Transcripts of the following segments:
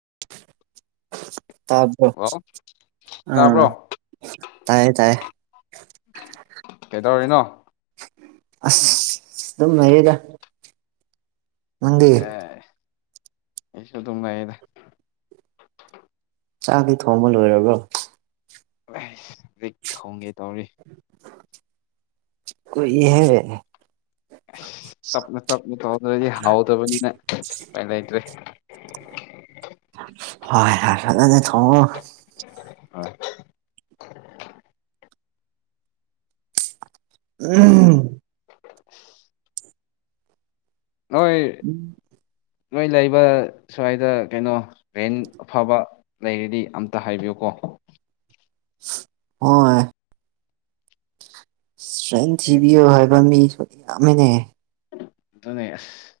[inaudible] ꯇꯕ ꯍꯜꯂꯣ ꯑ ꯇꯥꯕ꯭ꯔꯣ ꯇꯥꯏꯌꯦ ꯇꯥꯏꯌꯦ ꯀꯩꯗꯧꯔꯤꯅꯣ ꯑꯁ ꯑꯗꯨꯝ ꯂꯩꯗ ꯅꯪꯒꯤꯦ ꯑꯦ ꯑꯩꯁꯨ ꯑꯗꯨꯝꯉꯗ ꯆꯥꯛꯗꯤ ꯊꯣꯡꯕ ꯂꯣꯏꯔꯕ꯭ꯔꯣ ꯑꯁ ꯍꯧꯖꯤꯛ ꯊꯣꯡꯒꯦ ꯇꯧꯔꯤ ꯀ ꯏꯍꯦ ꯇꯞꯅ ꯇꯞꯅ ꯇꯧꯗ꯭ꯔꯗꯤ ꯍꯥꯎꯗꯕꯅꯤꯅꯥꯏ ꯂꯩꯇ꯭ꯔꯦ [inaudible] ꯍꯣꯏ ꯍꯥꯔ ꯊꯉ ꯑ ꯎꯝ ꯅꯣꯏ ꯅꯣꯏ ꯂꯩꯕ ꯁ꯭ꯋꯥꯏꯗ ꯀꯩꯅꯣ ꯔꯦꯟ ꯑꯐꯕ ꯂꯩꯔꯗꯤ ꯑꯝꯇ ꯍꯥꯏꯕꯤꯌꯨꯀꯣ ꯍꯣꯏ ꯁꯇ꯭ꯔꯦꯡ ꯑꯦ ꯊꯤꯕꯤꯌꯣ ꯍꯥꯏꯕ ꯃꯤꯁꯨ ꯌꯥꯝꯃꯤꯟꯅꯦ ꯗꯅꯦꯁ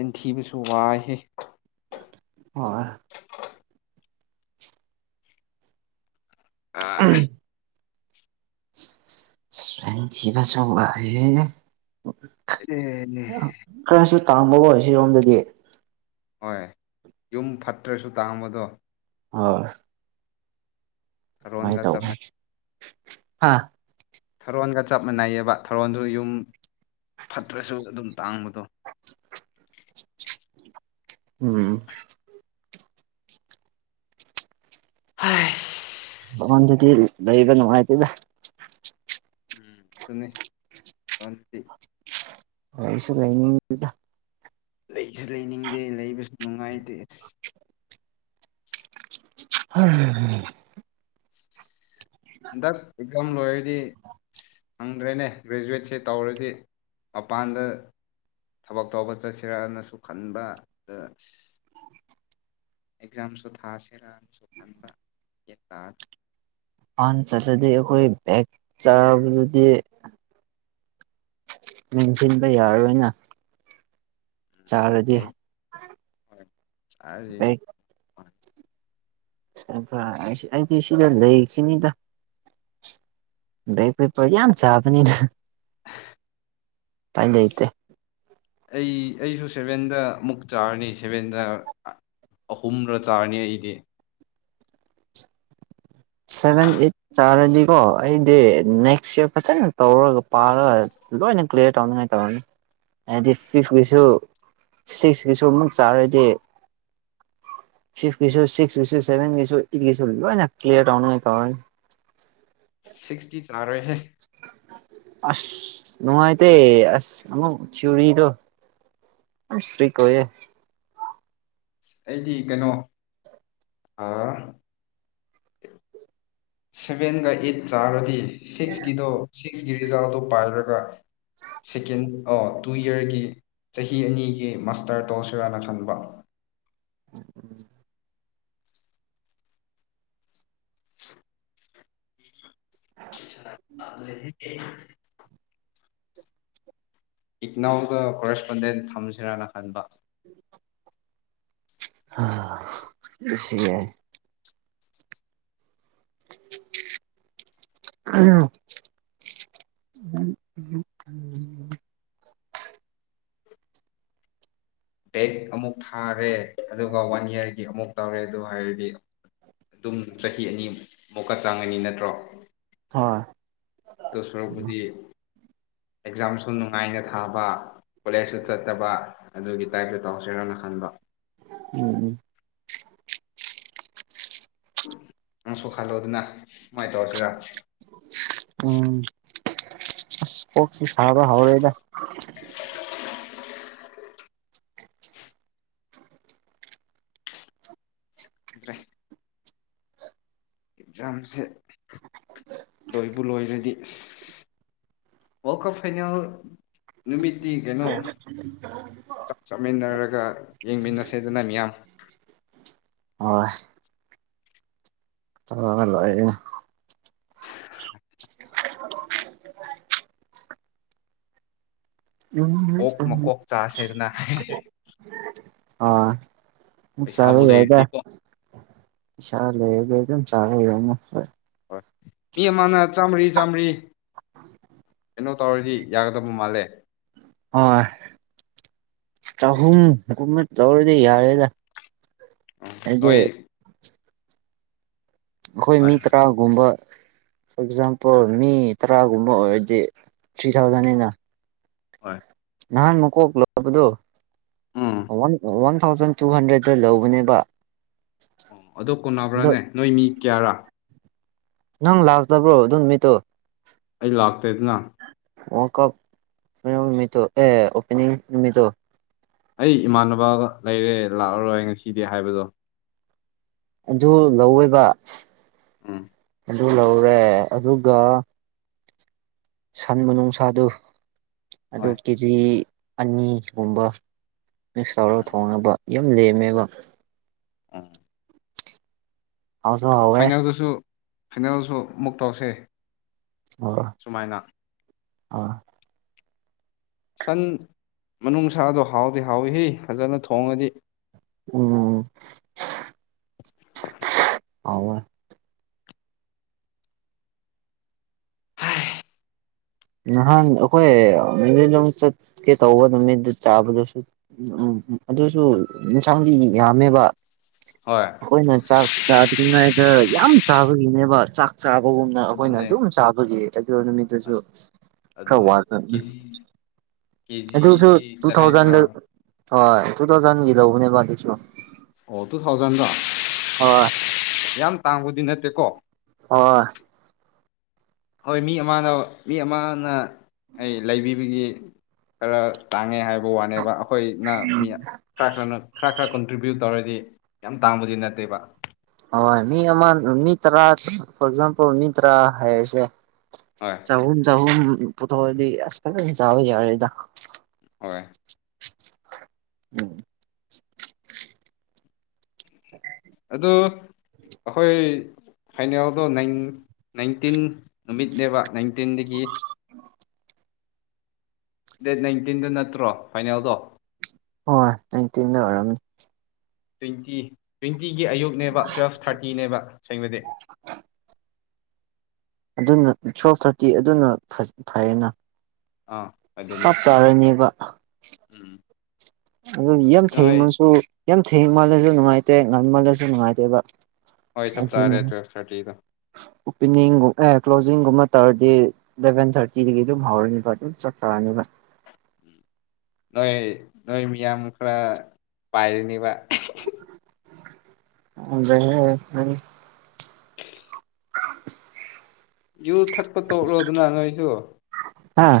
ꯏꯟꯊꯤꯕꯁꯨ ꯋꯥꯏꯍ ꯑꯣꯏ ꯑ ꯁ ꯊꯕ ꯆꯦ ꯑꯦ ꯇꯥꯡꯕꯕꯨ ꯑꯣꯏꯔꯁꯤꯔꯣꯝꯗꯗꯤ ꯍꯣꯏ ꯌꯨꯝ ꯐꯠꯇ꯭ꯔꯁꯨ ꯇꯥꯡꯝꯕꯗꯣ ꯑ ꯔꯣꯍꯟꯒ ꯆꯃꯦ ꯍꯥꯥ ꯊꯔꯣꯟꯒ ꯆꯞ ꯃꯅꯩꯑꯕ ꯊꯔꯣꯟꯁꯨ ꯌꯨꯝ ꯐꯠꯇ꯭ꯔꯁꯨ ꯑꯗꯨꯝ ꯇꯥꯡꯕꯗꯣ ꯎꯝ ꯍ ꯍꯉꯟꯗꯤ ꯂꯩꯕꯅꯨꯡꯉꯥꯏꯇꯗ ꯎꯝ ꯑꯗꯨꯇꯤ ꯀꯁ ꯀꯩꯅ ꯂꯩꯁꯨ ꯂꯩꯅꯤꯡꯗꯦ ꯂꯩꯕꯁꯨ ꯅꯨꯡꯉꯥꯏꯇꯦ ꯍ ꯏꯗ ꯑꯦꯝ ꯂꯣꯏꯦꯗꯤ ꯍꯪꯗ꯭ꯔꯦꯅꯦ ꯒ꯭ꯔꯦꯖꯨꯌꯦꯠꯁꯦ ꯇꯧꯔꯗꯤ ꯃꯄꯥꯟꯗ ꯊꯕꯛ ꯇꯧꯕ ꯆꯠꯁꯤꯔꯛꯑꯅꯁꯨ ꯈꯟꯕ ꯑ ꯑꯦꯛꯖꯥꯝꯁꯨ ꯊꯥꯁꯤꯔꯥꯅꯁꯨ ꯈꯟꯕ ꯌꯦꯇꯥꯗ ꯑꯆꯥ ꯑꯗꯨꯗꯤ ꯑꯩꯈꯣꯏ ꯦꯛꯆꯥ ꯑꯗꯨꯗꯤ ꯃꯡꯁꯤꯟꯕ ꯌꯥꯔꯣꯏꯅ ꯆꯥꯔꯗꯤ ꯍ ꯕꯦꯛ ꯁꯥ ꯑꯩꯗꯤ ꯁꯤꯗ ꯂꯩꯈꯤꯅꯤꯗ ꯕꯦꯛ ꯄꯦꯄꯔ ꯌꯥ ꯌꯥꯝ ꯆꯕꯗ ꯇꯥꯏꯖꯇ ꯑꯩ ꯑꯩꯁꯨ ꯁꯦꯚꯦꯟꯗ ꯑꯃꯨꯛ ꯆꯥꯔꯅꯤ ꯁꯦꯚꯦꯟꯗ ꯑꯍꯨꯝꯔ ꯆꯥꯔꯅꯤ ꯑꯩꯗꯤ ꯁꯚꯦꯟ ꯑꯠ ꯆꯔ ꯀꯣ ꯑꯩꯗꯤ ꯅꯦꯛꯁ ꯏꯔ ꯐꯖꯅ ꯇꯧꯔꯒ ꯄꯥꯔꯒ ꯂꯣꯏꯅ ꯀ꯭ꯂꯤꯌꯔ ꯇꯧꯅꯤꯉꯥꯏ ꯇꯧꯔꯅꯤ ꯍꯥꯏꯗꯤ ꯐꯤꯐꯀꯤꯁꯨ ꯁꯤꯛꯁꯀꯤꯁꯨ ꯑꯃꯨꯛ ꯆꯥꯔꯗꯤ ꯐꯤꯁ ꯁꯤꯚꯦꯟꯂꯤꯌꯥ [inaudible] ꯇꯅꯅꯦ ꯀꯦ [inaudible] ꯁꯤꯛꯁꯇꯤ ꯆꯥꯔꯣꯏ ꯍꯦ ꯑꯁ ꯅꯅꯨꯡꯉꯥꯏ ꯇꯦ ꯑꯁ ꯑꯃꯛ ꯊꯋꯨꯔꯤꯗꯣ ꯁ꯭ꯔꯤꯛ ꯋꯦ ꯑꯩꯗꯤ ꯀꯩꯅꯣ ꯑ ꯁꯚꯦꯟꯒ ꯑꯩꯠ ꯆꯥꯔꯗꯤ ꯁꯤꯛꯁꯀꯤꯗꯣ ꯁꯤ ꯔꯤꯖꯥꯜ ꯗꯣ ꯄꯥꯏꯔꯒ ꯁꯦꯀꯦꯟ ꯇꯨ ꯏꯌꯥꯔꯒꯤ ꯆꯍꯤ ꯑꯅꯤꯒꯤ ꯃꯥꯁꯇꯔ ꯇꯣ ꯁꯤꯔꯥꯅ ꯈꯟꯕ ꯑ [inaudible] ꯑꯗꯨ [inaudible] ꯏꯛꯅꯥꯎꯗ ꯀꯣꯔꯦꯁꯄꯣꯟꯗꯦꯟ ꯊꯝꯁꯤꯔꯅ ꯈꯟꯕ ꯑ ꯁꯤ ꯎꯝ [inaudible] ꯕꯦꯛ ꯑꯃꯨꯛ ꯊꯥꯔꯦ ꯑꯗꯨꯒ ꯋꯥꯟ ꯏꯌꯥꯔꯒꯤ ꯑꯃꯨꯛ ꯇꯧꯔꯦ ꯑꯗꯨ ꯍꯥꯏꯔꯗꯤ ꯑꯗꯨꯝ ꯆꯍꯤ ꯑꯅꯤꯃꯨꯛꯀ ꯆꯥꯡꯉꯅꯤ ꯅꯠꯇ꯭ꯔꯣ ꯍꯥ ꯗꯇ ꯁꯣꯔꯕꯨꯗꯤ ꯑꯦꯛꯖꯥꯝꯁꯨ ꯅꯨꯡꯉꯥꯏꯅ ꯊꯥꯕ ꯀꯣꯂꯦꯖꯇꯨ ꯆꯠꯇꯕ ꯑꯗꯨꯒꯤ ꯇꯥꯏꯞꯇ ꯇꯧꯁꯔꯣꯅ ꯈꯟꯕ ꯎꯝ ꯎꯝ ꯅꯪ ꯁꯣꯛꯍꯜꯂꯣ ꯑꯗꯨꯅ ꯁꯨꯃꯥꯏꯅ ꯇꯧꯔꯁꯤꯔ ꯎꯝ ꯑꯁ ꯀꯣꯛꯁꯤ ꯁꯥꯥꯎꯕ ꯍꯥꯎꯔꯦꯗ ꯑꯗꯨ꯭ꯔꯦ ꯑꯦꯛꯖꯥꯝꯁꯦ ꯂꯣꯏꯕꯨ ꯂꯣꯏꯔꯗꯤ ꯋꯥꯔꯜ ꯀꯞ ꯐꯥꯏꯅꯦꯜ ꯅꯨꯃꯤꯠꯇꯤ ꯀꯩꯅꯣ ꯆꯥꯛ ꯆꯠꯃꯤꯟꯅꯔꯒ ꯌꯦꯡꯃꯤꯟꯅꯁꯦꯗꯅ ꯃꯤꯌꯥꯝ ꯍ ꯑꯂꯑꯌꯦ [inaudible] [unintelligible] ꯎꯝ ꯑꯣꯛ ꯎꯝ ꯃꯀꯣꯛ ꯆꯥꯁꯦꯗꯅ [inaudible] ꯑꯥ ꯄꯩꯁꯥꯕꯨ ꯌꯥꯏꯗ ꯂꯩꯔꯗꯤꯀꯣ ꯁꯥ ꯂꯩꯒ ꯆꯥ [inaudible] ꯃꯤ ꯑꯃꯅ ꯆꯥꯝꯃꯔꯤ ꯆꯥꯝꯃꯔꯤ ꯀꯩꯅꯣ ꯇꯧꯔꯁꯤ ꯌꯥꯒꯗꯕ ꯃꯥꯜꯂꯦ ꯍꯣꯏ ꯆꯍꯨꯝꯒꯨꯝꯕ ꯇꯧꯔꯗꯤ ꯌꯥꯔꯦꯗ ꯍꯥꯏꯗꯤ ꯅꯣꯏ ꯑꯩꯈꯣꯏ ꯍꯣꯏ ꯃꯤ ꯍꯣꯏ ꯇꯔꯥꯒꯨꯝꯕ ꯐꯣꯔ ꯑꯦꯛꯖꯥꯝꯄꯜ ꯃꯤ ꯇꯔꯥꯒꯨꯝꯕ ꯑꯣꯏꯔꯗꯤ ꯊ꯭ꯔꯤ ꯎꯝ ꯊꯥꯎꯖꯟꯅꯤꯅ ꯍꯣꯏ ꯅꯥꯟ ꯃꯛ ꯍꯒꯂꯣ ꯍꯕꯗꯨ ꯎꯝ ꯨ ꯊꯥꯎꯖꯟ ꯇꯨ ꯍꯟꯗ꯭ꯔꯦꯗꯠꯇ ꯂꯧꯕꯅꯦꯕ ꯑꯣ ꯑ ꯑꯗꯣ ꯀꯣꯟꯅꯕ꯭ꯔꯥꯅꯦ ꯅꯣꯏ ꯃꯤ ꯀꯌꯥꯔꯥ ꯅꯪ ꯂꯥꯛꯇꯕ꯭ꯔꯣ ꯑꯗꯨꯝꯃꯤꯇꯣ ꯑꯩ ꯂꯥꯛꯇꯦꯗꯅ ꯋꯥ ꯀ ꯅꯨꯃꯤ ꯑꯦ ꯑꯣꯄꯦꯅꯤꯡ ꯅꯨꯃꯤꯠꯇꯣ ꯑꯩ ꯏꯃꯥꯟꯅꯕꯒ ꯂꯩꯔꯦ ꯂꯥꯛꯑꯔꯣꯏ ꯉꯁꯤꯗꯤ ꯍꯥꯏꯕꯗꯣ ꯑꯗꯨ ꯂꯧꯋꯣꯏꯕ ꯑꯝ ꯑꯗꯨ ꯂꯧꯔꯦ ꯑꯗꯨꯒ ꯁꯟ ꯅꯨꯡꯁꯥꯗꯨ ꯑꯗꯨ ꯍꯣꯏ ꯀꯦꯖꯤ ꯑꯅꯤꯒꯨꯝꯕ ꯃꯤꯛꯁ ꯇꯧꯔꯒ ꯎꯝ ꯊꯣꯡꯉꯅꯕ ꯌꯥꯝ ꯂꯦꯝꯃꯦꯕ ꯑꯥ ꯍꯥꯎꯁꯨꯣ ꯍꯋꯦ ꯐꯥꯏꯅꯦꯜꯁꯨ ꯑꯃꯨꯛ ꯇꯧꯁꯦ ꯁꯨꯃꯥꯏꯅ ꯑ ꯁꯟ ꯃꯅꯨꯡꯁꯥꯗꯣ ꯍꯥꯎꯗꯤ ꯍꯥꯎꯏ ꯍ ꯐꯖꯅ ꯊꯣꯡꯉꯗꯤ ꯎꯝ ꯑꯋꯥ ꯍꯥꯏ ꯅꯍꯥꯟ ꯑꯩꯈꯣꯏ ꯑꯗꯨꯝ ꯆꯠꯀꯦ ꯇꯧꯕ ꯅꯨꯃꯤꯠꯇ ꯆꯥꯕꯗꯁꯨ ꯑꯗꯨꯁꯨ ꯏꯟꯁꯥꯡꯗꯤ ꯌꯥꯝꯃꯦꯕ ꯍꯣꯏ ꯑꯩꯈꯣꯏꯅ ꯆꯥꯛ ꯆꯥꯗ꯭ꯔꯤꯉꯩꯗ ꯌꯥꯝ ꯆꯥꯕꯒꯤꯅꯦꯕ ꯆꯥꯛ ꯆꯕ ꯎꯒꯨꯝꯅ ꯑꯩꯈꯣꯏꯅ ꯑꯗꯨꯅꯦ ꯑꯗꯨꯝ ꯆꯥꯕꯒꯤ ꯑ ꯅꯨꯃꯤꯠꯇꯨꯁꯨ ꯈꯔ ꯑꯗꯨꯗꯟꯅꯦ ꯋꯥꯠꯄ ꯀꯤ ꯎꯝ ꯑꯗꯨꯁꯨ ꯇꯨ ꯊꯥꯎꯖꯟꯗ ꯍꯣꯏ ꯇꯨ ꯊꯥꯎꯖꯟꯒꯤ ꯂꯧꯕꯅꯦꯕ ꯑꯗꯨꯁꯨ ꯑꯣ ꯇꯨ ꯊꯥꯎꯖꯟꯗꯣ ꯍꯣꯏ ꯌꯥꯝ ꯇꯥꯡꯕꯗꯤ ꯅꯠꯇꯦꯀꯣ ꯑꯣ ꯍꯣꯏ ꯃꯤ ꯑꯃꯅ ꯃꯤ ꯑꯃꯅ ꯑꯩ ꯂꯩꯕꯤꯕꯒꯤ ꯈꯔ ꯇꯥꯡꯉꯦ ꯍꯥꯏ ꯍꯥꯏꯕ ꯋꯥꯅꯦꯕ ꯑꯩꯈꯣꯏꯅ ꯃꯤ ꯈꯔ ꯈꯔꯅ ꯈꯔ ꯈꯔ ꯀꯟꯇ꯭ꯔꯤꯕ꯭ꯌꯨꯠ ꯇꯧꯔꯗꯤ ꯌꯥꯝ ꯇꯥꯡꯕꯁꯤ ꯅꯠꯇꯦꯕ ꯍꯣꯏ ꯃꯤ ꯑꯃ ꯃꯤ ꯇꯔꯥ ꯐꯣꯔ ꯑꯦꯛꯖꯥꯝꯄꯜ ꯃꯤ ꯇꯔꯥ ꯍꯥꯏꯔꯁꯦ ꯍꯣꯏ ꯆꯍꯨꯝ ꯆꯍꯨꯝ ꯄꯨꯊꯣꯛꯑꯗꯤ ꯑꯁ ꯐ ꯆꯥꯕ ꯌꯥꯦꯗ ꯍ ꯎꯝ ꯑꯗꯨ ꯑꯩꯈꯣꯏ ꯐꯥꯏꯅꯦꯜꯗꯣ ꯅꯥꯏꯟꯇꯤꯟ ꯅꯨꯃꯤꯠꯅꯦꯕ ꯅꯥꯏꯟꯇꯤꯟꯗꯒꯤ ꯗꯦꯠ ꯅꯥꯏꯟꯇꯤꯟꯗꯨ ꯅꯠꯇ꯭ꯔꯣ ꯐꯥꯏꯅꯦꯜꯗꯣ ꯍ ꯅꯥꯏꯟꯇꯤꯟꯗ ꯑꯣꯏꯔꯝꯅꯤ ꯇ꯭ꯋꯦꯟꯇꯤ ꯇ꯭ꯋꯦꯟꯇꯤꯒꯤ ꯑꯌꯨꯛꯅꯦꯕ ꯇꯨꯋꯦꯜꯐ ꯊꯥꯔꯇꯤꯅꯦꯕ ꯁꯦꯡꯕꯗꯤ ꯑꯗꯨꯅ ꯁꯣ ꯊꯥꯔꯇꯤ ꯑꯗꯨꯅ ꯐꯩꯌꯦꯅ ꯑꯥ ꯑꯗꯨꯅꯦ ꯆꯞ ꯆꯥꯔꯅꯦꯕ ꯎꯝ ꯑꯗꯨ ꯌꯥꯝ ꯊꯦꯡ ꯅꯣꯏ ꯃꯜꯁꯨ ꯌꯥꯝ ꯊꯦꯡ ꯃꯥꯜꯂꯁꯨ ꯅꯨꯡꯉꯥꯏꯇꯦ ꯉꯥꯟ ꯃꯥꯜꯂꯁꯨ ꯅꯨꯡꯉꯥꯏꯇꯦꯕ ꯍꯣꯏ ꯆ ꯆꯥꯔꯦ ꯇꯋꯗ ꯑꯣꯄꯦꯅꯤꯡꯒꯨꯝ ꯑꯦ ꯀ꯭ꯂꯣꯖꯤꯡꯒꯨꯝꯕ ꯇꯧꯔꯗꯤ ꯏꯂꯚꯦꯟ ꯊꯥꯔꯇꯤꯗꯒꯤ ꯑꯗꯨꯝ ꯍꯧꯔꯅꯤꯕ ꯑꯗꯨꯝ ꯆꯠꯊꯔꯅꯤꯕ ꯅꯣꯏ ꯅꯣꯏ ꯃꯤꯌꯥꯝ ꯈꯔ ꯄꯥꯏꯔꯅꯤꯕ ꯑꯗ ꯎ [inaudible] ꯌꯨ ꯊꯛꯄ ꯇꯣꯛꯂꯣꯗꯅ ꯅꯣꯏꯁꯨ ꯑꯥ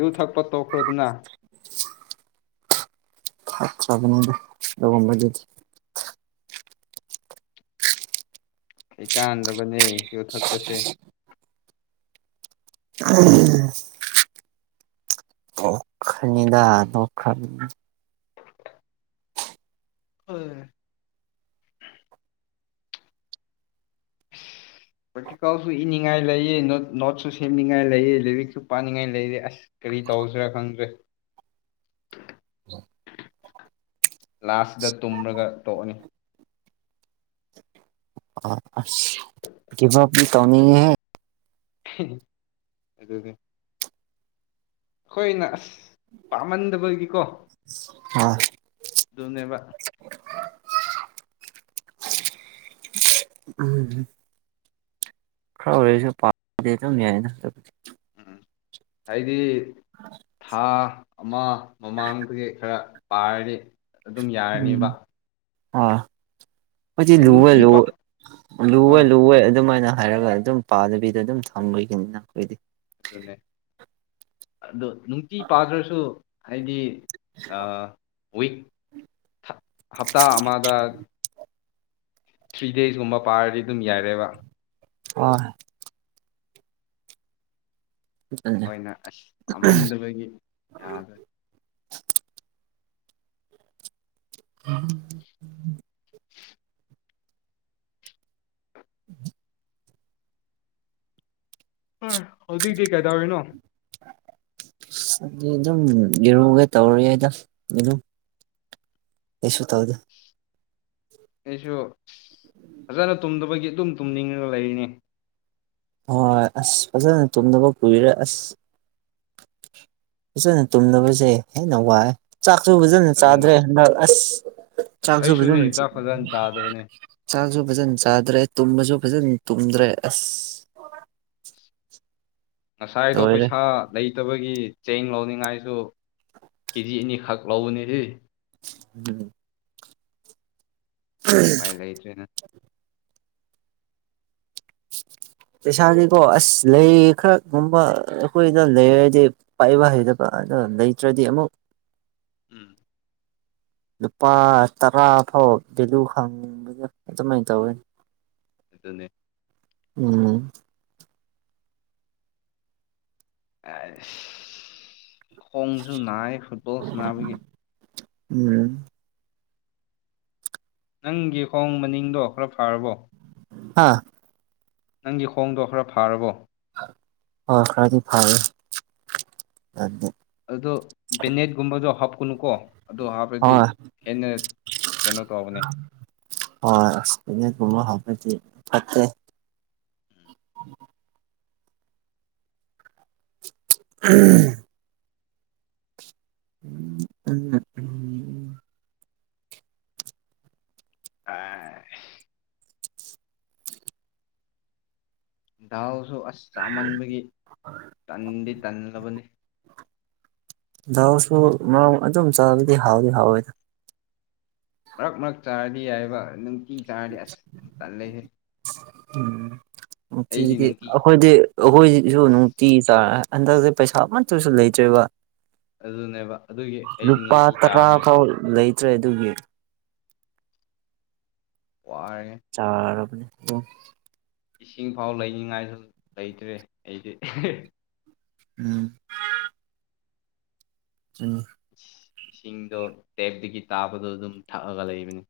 ꯌꯨ ꯊꯛꯄ ꯇꯣꯛꯈ꯭ꯔꯗꯨꯅ [inaudible] ꯐ ꯆꯗꯅꯗꯝꯕ ꯑꯩꯩ ꯀꯥꯟꯗꯕꯅꯦ ꯌꯣꯠꯊꯛꯄꯁꯦ ꯑ ꯑꯣꯈꯅꯤꯗꯥ ꯅꯈꯥꯟ ꯑꯣ [inaudible] ꯄꯇꯤꯀꯥꯎꯁꯨ ꯏꯅꯤꯡꯉꯥꯏ ꯂꯩꯑ ꯅꯣꯠꯁꯨ ꯁꯦꯝꯅꯤꯡꯉꯥꯏ ꯂꯩꯑ ꯂꯥꯏꯔꯤꯛꯁꯨ ꯄꯥꯅꯤꯡꯉꯥꯏ ꯂꯩꯑꯦ ꯑꯁ ꯀꯔꯤ ꯇꯧꯁꯔꯦ ꯈꯪ꯭ꯔꯦ ꯎ ꯂꯥꯁꯗ ꯇꯨꯝꯔꯒ ꯇꯣꯛꯑꯅꯤ ꯑ ꯀꯕꯨꯅꯤ ꯀꯃꯤ ꯑꯗꯨꯗ ꯑꯗꯨꯦ ꯍꯣꯏꯅ ꯑꯁ ꯄꯥꯝꯃꯟꯗꯕꯒꯤꯀꯣ ꯑꯥ ꯑꯗꯨꯅꯦꯕ ꯎꯝ ꯈꯔ ꯑꯣꯏꯁ ꯄꯏ ꯎꯝ ꯍꯥꯏꯗꯤ ꯊꯥ ꯑꯃ ꯃꯃꯥꯡꯗꯒꯤ ꯈꯔ ꯄꯥꯔꯗꯤ ꯑꯗꯨꯝ ꯌꯥꯔꯅꯤꯕ ꯑ ꯍꯧ ꯂꯨꯦ ꯅꯨꯡꯇꯤ ꯂ ꯄ ꯂꯨꯋꯦ ꯍꯣꯏ ꯂꯨꯋꯦ ꯑꯗꯨꯃꯥꯏꯅ ꯍꯥꯏꯔꯒ ꯑꯗꯨꯝ ꯄꯥꯗꯕꯤꯗ ꯑꯗꯨꯝ ꯊꯝꯣꯏꯒꯅꯤꯅ ꯑꯩꯈꯣꯏꯗꯤ ꯑꯗꯨꯅꯦ ꯑꯗꯨꯣ ꯅꯨꯡꯇꯤ ꯄꯥꯗ꯭ꯔꯁꯨ ꯍꯥꯏꯗꯤ ꯋꯤꯛ ꯍꯞꯇꯥ ꯑꯃꯗ ꯊ꯭ꯔꯤ ꯗꯦꯁꯀꯨꯝꯕ ꯄꯥꯔꯗꯤ ꯑꯗꯨꯝ ꯌꯥꯏꯔꯦꯕ ꯑ ꯑꯗꯨꯅꯦ ꯣꯏ ꯑꯣꯏꯅ ꯑꯁ ꯄꯥꯝꯃꯟꯗꯕꯒꯤ ꯌꯥꯗꯣꯏ ꯑꯝ [inaudible] ꯍꯧꯖꯤꯛꯇꯤ ꯀꯩꯗꯧꯔꯤꯅꯣ ꯑꯗꯨꯝ ꯌꯦꯔꯨꯒꯦ ꯇꯧꯔꯨꯏꯗ ꯑꯗꯨꯝ ꯌꯦꯁꯨꯨ ꯇꯥꯎꯗ ꯑꯩꯁꯨ ꯐꯖꯅ ꯇꯨꯝꯗꯕꯒꯤ ꯑꯗꯨꯝ ꯇꯨꯝꯅꯤꯡꯉꯒ ꯂꯩꯔꯤꯅꯤ ꯍꯣꯏ ꯑꯁ ꯐꯖꯅ ꯇꯨꯡꯗꯕꯨ ꯀꯨꯏꯔꯦ ꯑꯁ ꯐꯖꯅ ꯇꯨꯝꯗꯕꯁꯦ ꯍꯦꯟꯅ ꯋꯥꯏ ꯆꯥꯛꯁꯨ ꯐꯖꯅ ꯑꯗꯨꯅꯦ ꯆꯥꯗ꯭ꯔꯦ ꯍꯟꯗꯛ ꯑꯁ ꯑꯁ ꯆꯥꯛꯁꯨꯕꯖꯥ ꯑꯩꯁꯨꯅꯦ ꯆꯥꯛ ꯐꯖꯅ ꯆꯥꯗꯕꯅꯦ ꯆꯥꯛꯁꯨ ꯐꯖꯅ ꯆꯥꯗ꯭ꯔꯦ ꯇꯨꯝꯕꯁꯨ ꯐꯖꯅ ꯇꯨꯝꯗ꯭ꯔꯦ ꯑꯁ ꯉꯁꯥꯏꯗꯣ ꯂꯣꯏꯔꯦ ꯄꯩꯁꯥ ꯂꯩ ꯐꯠꯇꯕꯒꯤ ꯆꯦꯡ ꯂꯧꯅꯤꯡꯉꯥꯏꯁꯨ ꯀꯦꯖꯤ ꯑꯅꯤꯈꯛ ꯂꯧꯕꯅꯤ ꯁꯤ ꯎꯝ ꯄꯥꯏ ꯂꯩꯇ꯭ꯔꯦꯅ ꯄꯩꯁꯥꯗꯤꯀꯣ ꯑꯁ ꯂꯩ ꯈꯔꯒꯨꯝꯕ ꯑꯩꯈꯣꯏꯗ ꯂꯩꯔꯗꯤ ꯄꯥꯏꯕ ꯍꯩꯗꯕ ꯑꯗꯣ ꯂꯩꯇ꯭ꯔꯗꯤ ꯑꯃꯨꯛ ꯎꯝ ꯂꯨꯄꯥ ꯇꯔꯥ ꯐꯥꯎ ꯚꯦꯂꯨ ꯍꯥꯡꯕꯗ ꯑꯗꯨꯃꯥꯏꯅ ꯇꯧꯋꯤ ꯑꯗꯨꯗꯅꯤ ꯎꯝ ꯈꯣꯡꯁꯨ ꯅꯥꯏ ꯐꯨꯠꯕꯣꯜꯁꯤ ꯅꯥꯕꯒꯤ ꯎꯝ ꯅꯪꯒꯤ ꯍꯣꯡ ꯃꯅꯤꯡꯗꯣ ꯈꯔ ꯐꯥꯔꯕꯣ ꯍꯥꯥ ꯅꯪꯒꯤ ꯈꯣꯡꯗꯣ ꯈꯔ ꯐꯥꯔꯕꯣ ꯍ ꯈꯔꯗꯤ ꯐꯔꯦ ꯑꯗꯨꯗꯣ ꯕꯦꯅꯦꯠꯀꯨꯝꯕꯗꯣ ꯍꯥꯞꯀꯨꯅꯨꯀꯣ ꯑꯗ ꯍꯥꯞꯄꯗꯤ ꯍꯣꯏ ꯍꯦꯟꯅꯟꯅ ꯀꯩꯅꯣ ꯇꯧꯕꯅꯤ ꯀꯃ ꯍꯥ ꯐꯦ ꯑꯦꯍꯦ ꯎꯝ ꯎꯝ ꯎꯝ [unintelligible] ꯑ [unintelligible] ꯗꯥꯎꯁꯨ ꯑꯁ ꯆꯥꯃꯟꯕꯒꯤ ꯇꯟꯗꯤ ꯇꯜꯂꯕꯅꯤ ꯍꯥꯎꯁꯨ ꯃꯔ ꯑꯗꯨꯝ ꯆꯥꯕꯗꯤ ꯍꯥꯎꯗꯤ ꯍꯥꯎꯋꯦꯗ ꯃꯔꯛ ꯃꯔꯛ ꯆꯥꯔꯗꯤ ꯍꯥꯏꯏꯕ ꯅꯨꯡꯇꯤ ꯆꯥꯔꯗꯤ ꯑꯁ ꯇꯜꯂꯦꯍꯦ ꯎꯝ ꯑꯩꯗꯤ ꯅꯨꯡꯇꯤꯗꯤ ꯅꯨꯡꯇꯤ ꯑꯩꯈꯣꯏꯗꯤ ꯑꯩꯈꯣꯏꯁꯨ ꯅꯨꯡꯇꯤ ꯆꯥ [unintelligible] ꯍꯟꯗꯛꯁ ꯄꯩꯁꯥ ꯑꯃꯠꯇꯨꯁꯨ ꯂꯩꯇ꯭ꯔꯦꯕ ꯑꯗꯨꯅꯦꯕ ꯑꯗꯨꯒꯤ ꯑꯩꯁꯨ ꯅꯨꯡꯇꯤ ꯆꯥꯕꯅꯦ ꯆꯠꯇ꯭ꯔꯦ ꯑꯗꯨꯒꯤ ꯋꯥꯔꯦ ꯆꯥꯎꯔꯕꯅꯤꯝ ꯏꯁꯤꯡ ꯐꯥꯎ ꯂꯩꯅꯤꯡꯉꯥꯏꯁꯨ ꯂꯩꯇ꯭ꯔꯦ ꯑꯩꯗꯤ ꯎꯝ ꯎ ꯏꯁꯤꯡꯗꯣ ꯇꯦꯞꯇꯒꯤ ꯇꯥꯕꯗꯣ ꯑꯗꯨꯝ ꯊꯛꯑꯒ ꯂꯩꯕꯅꯤ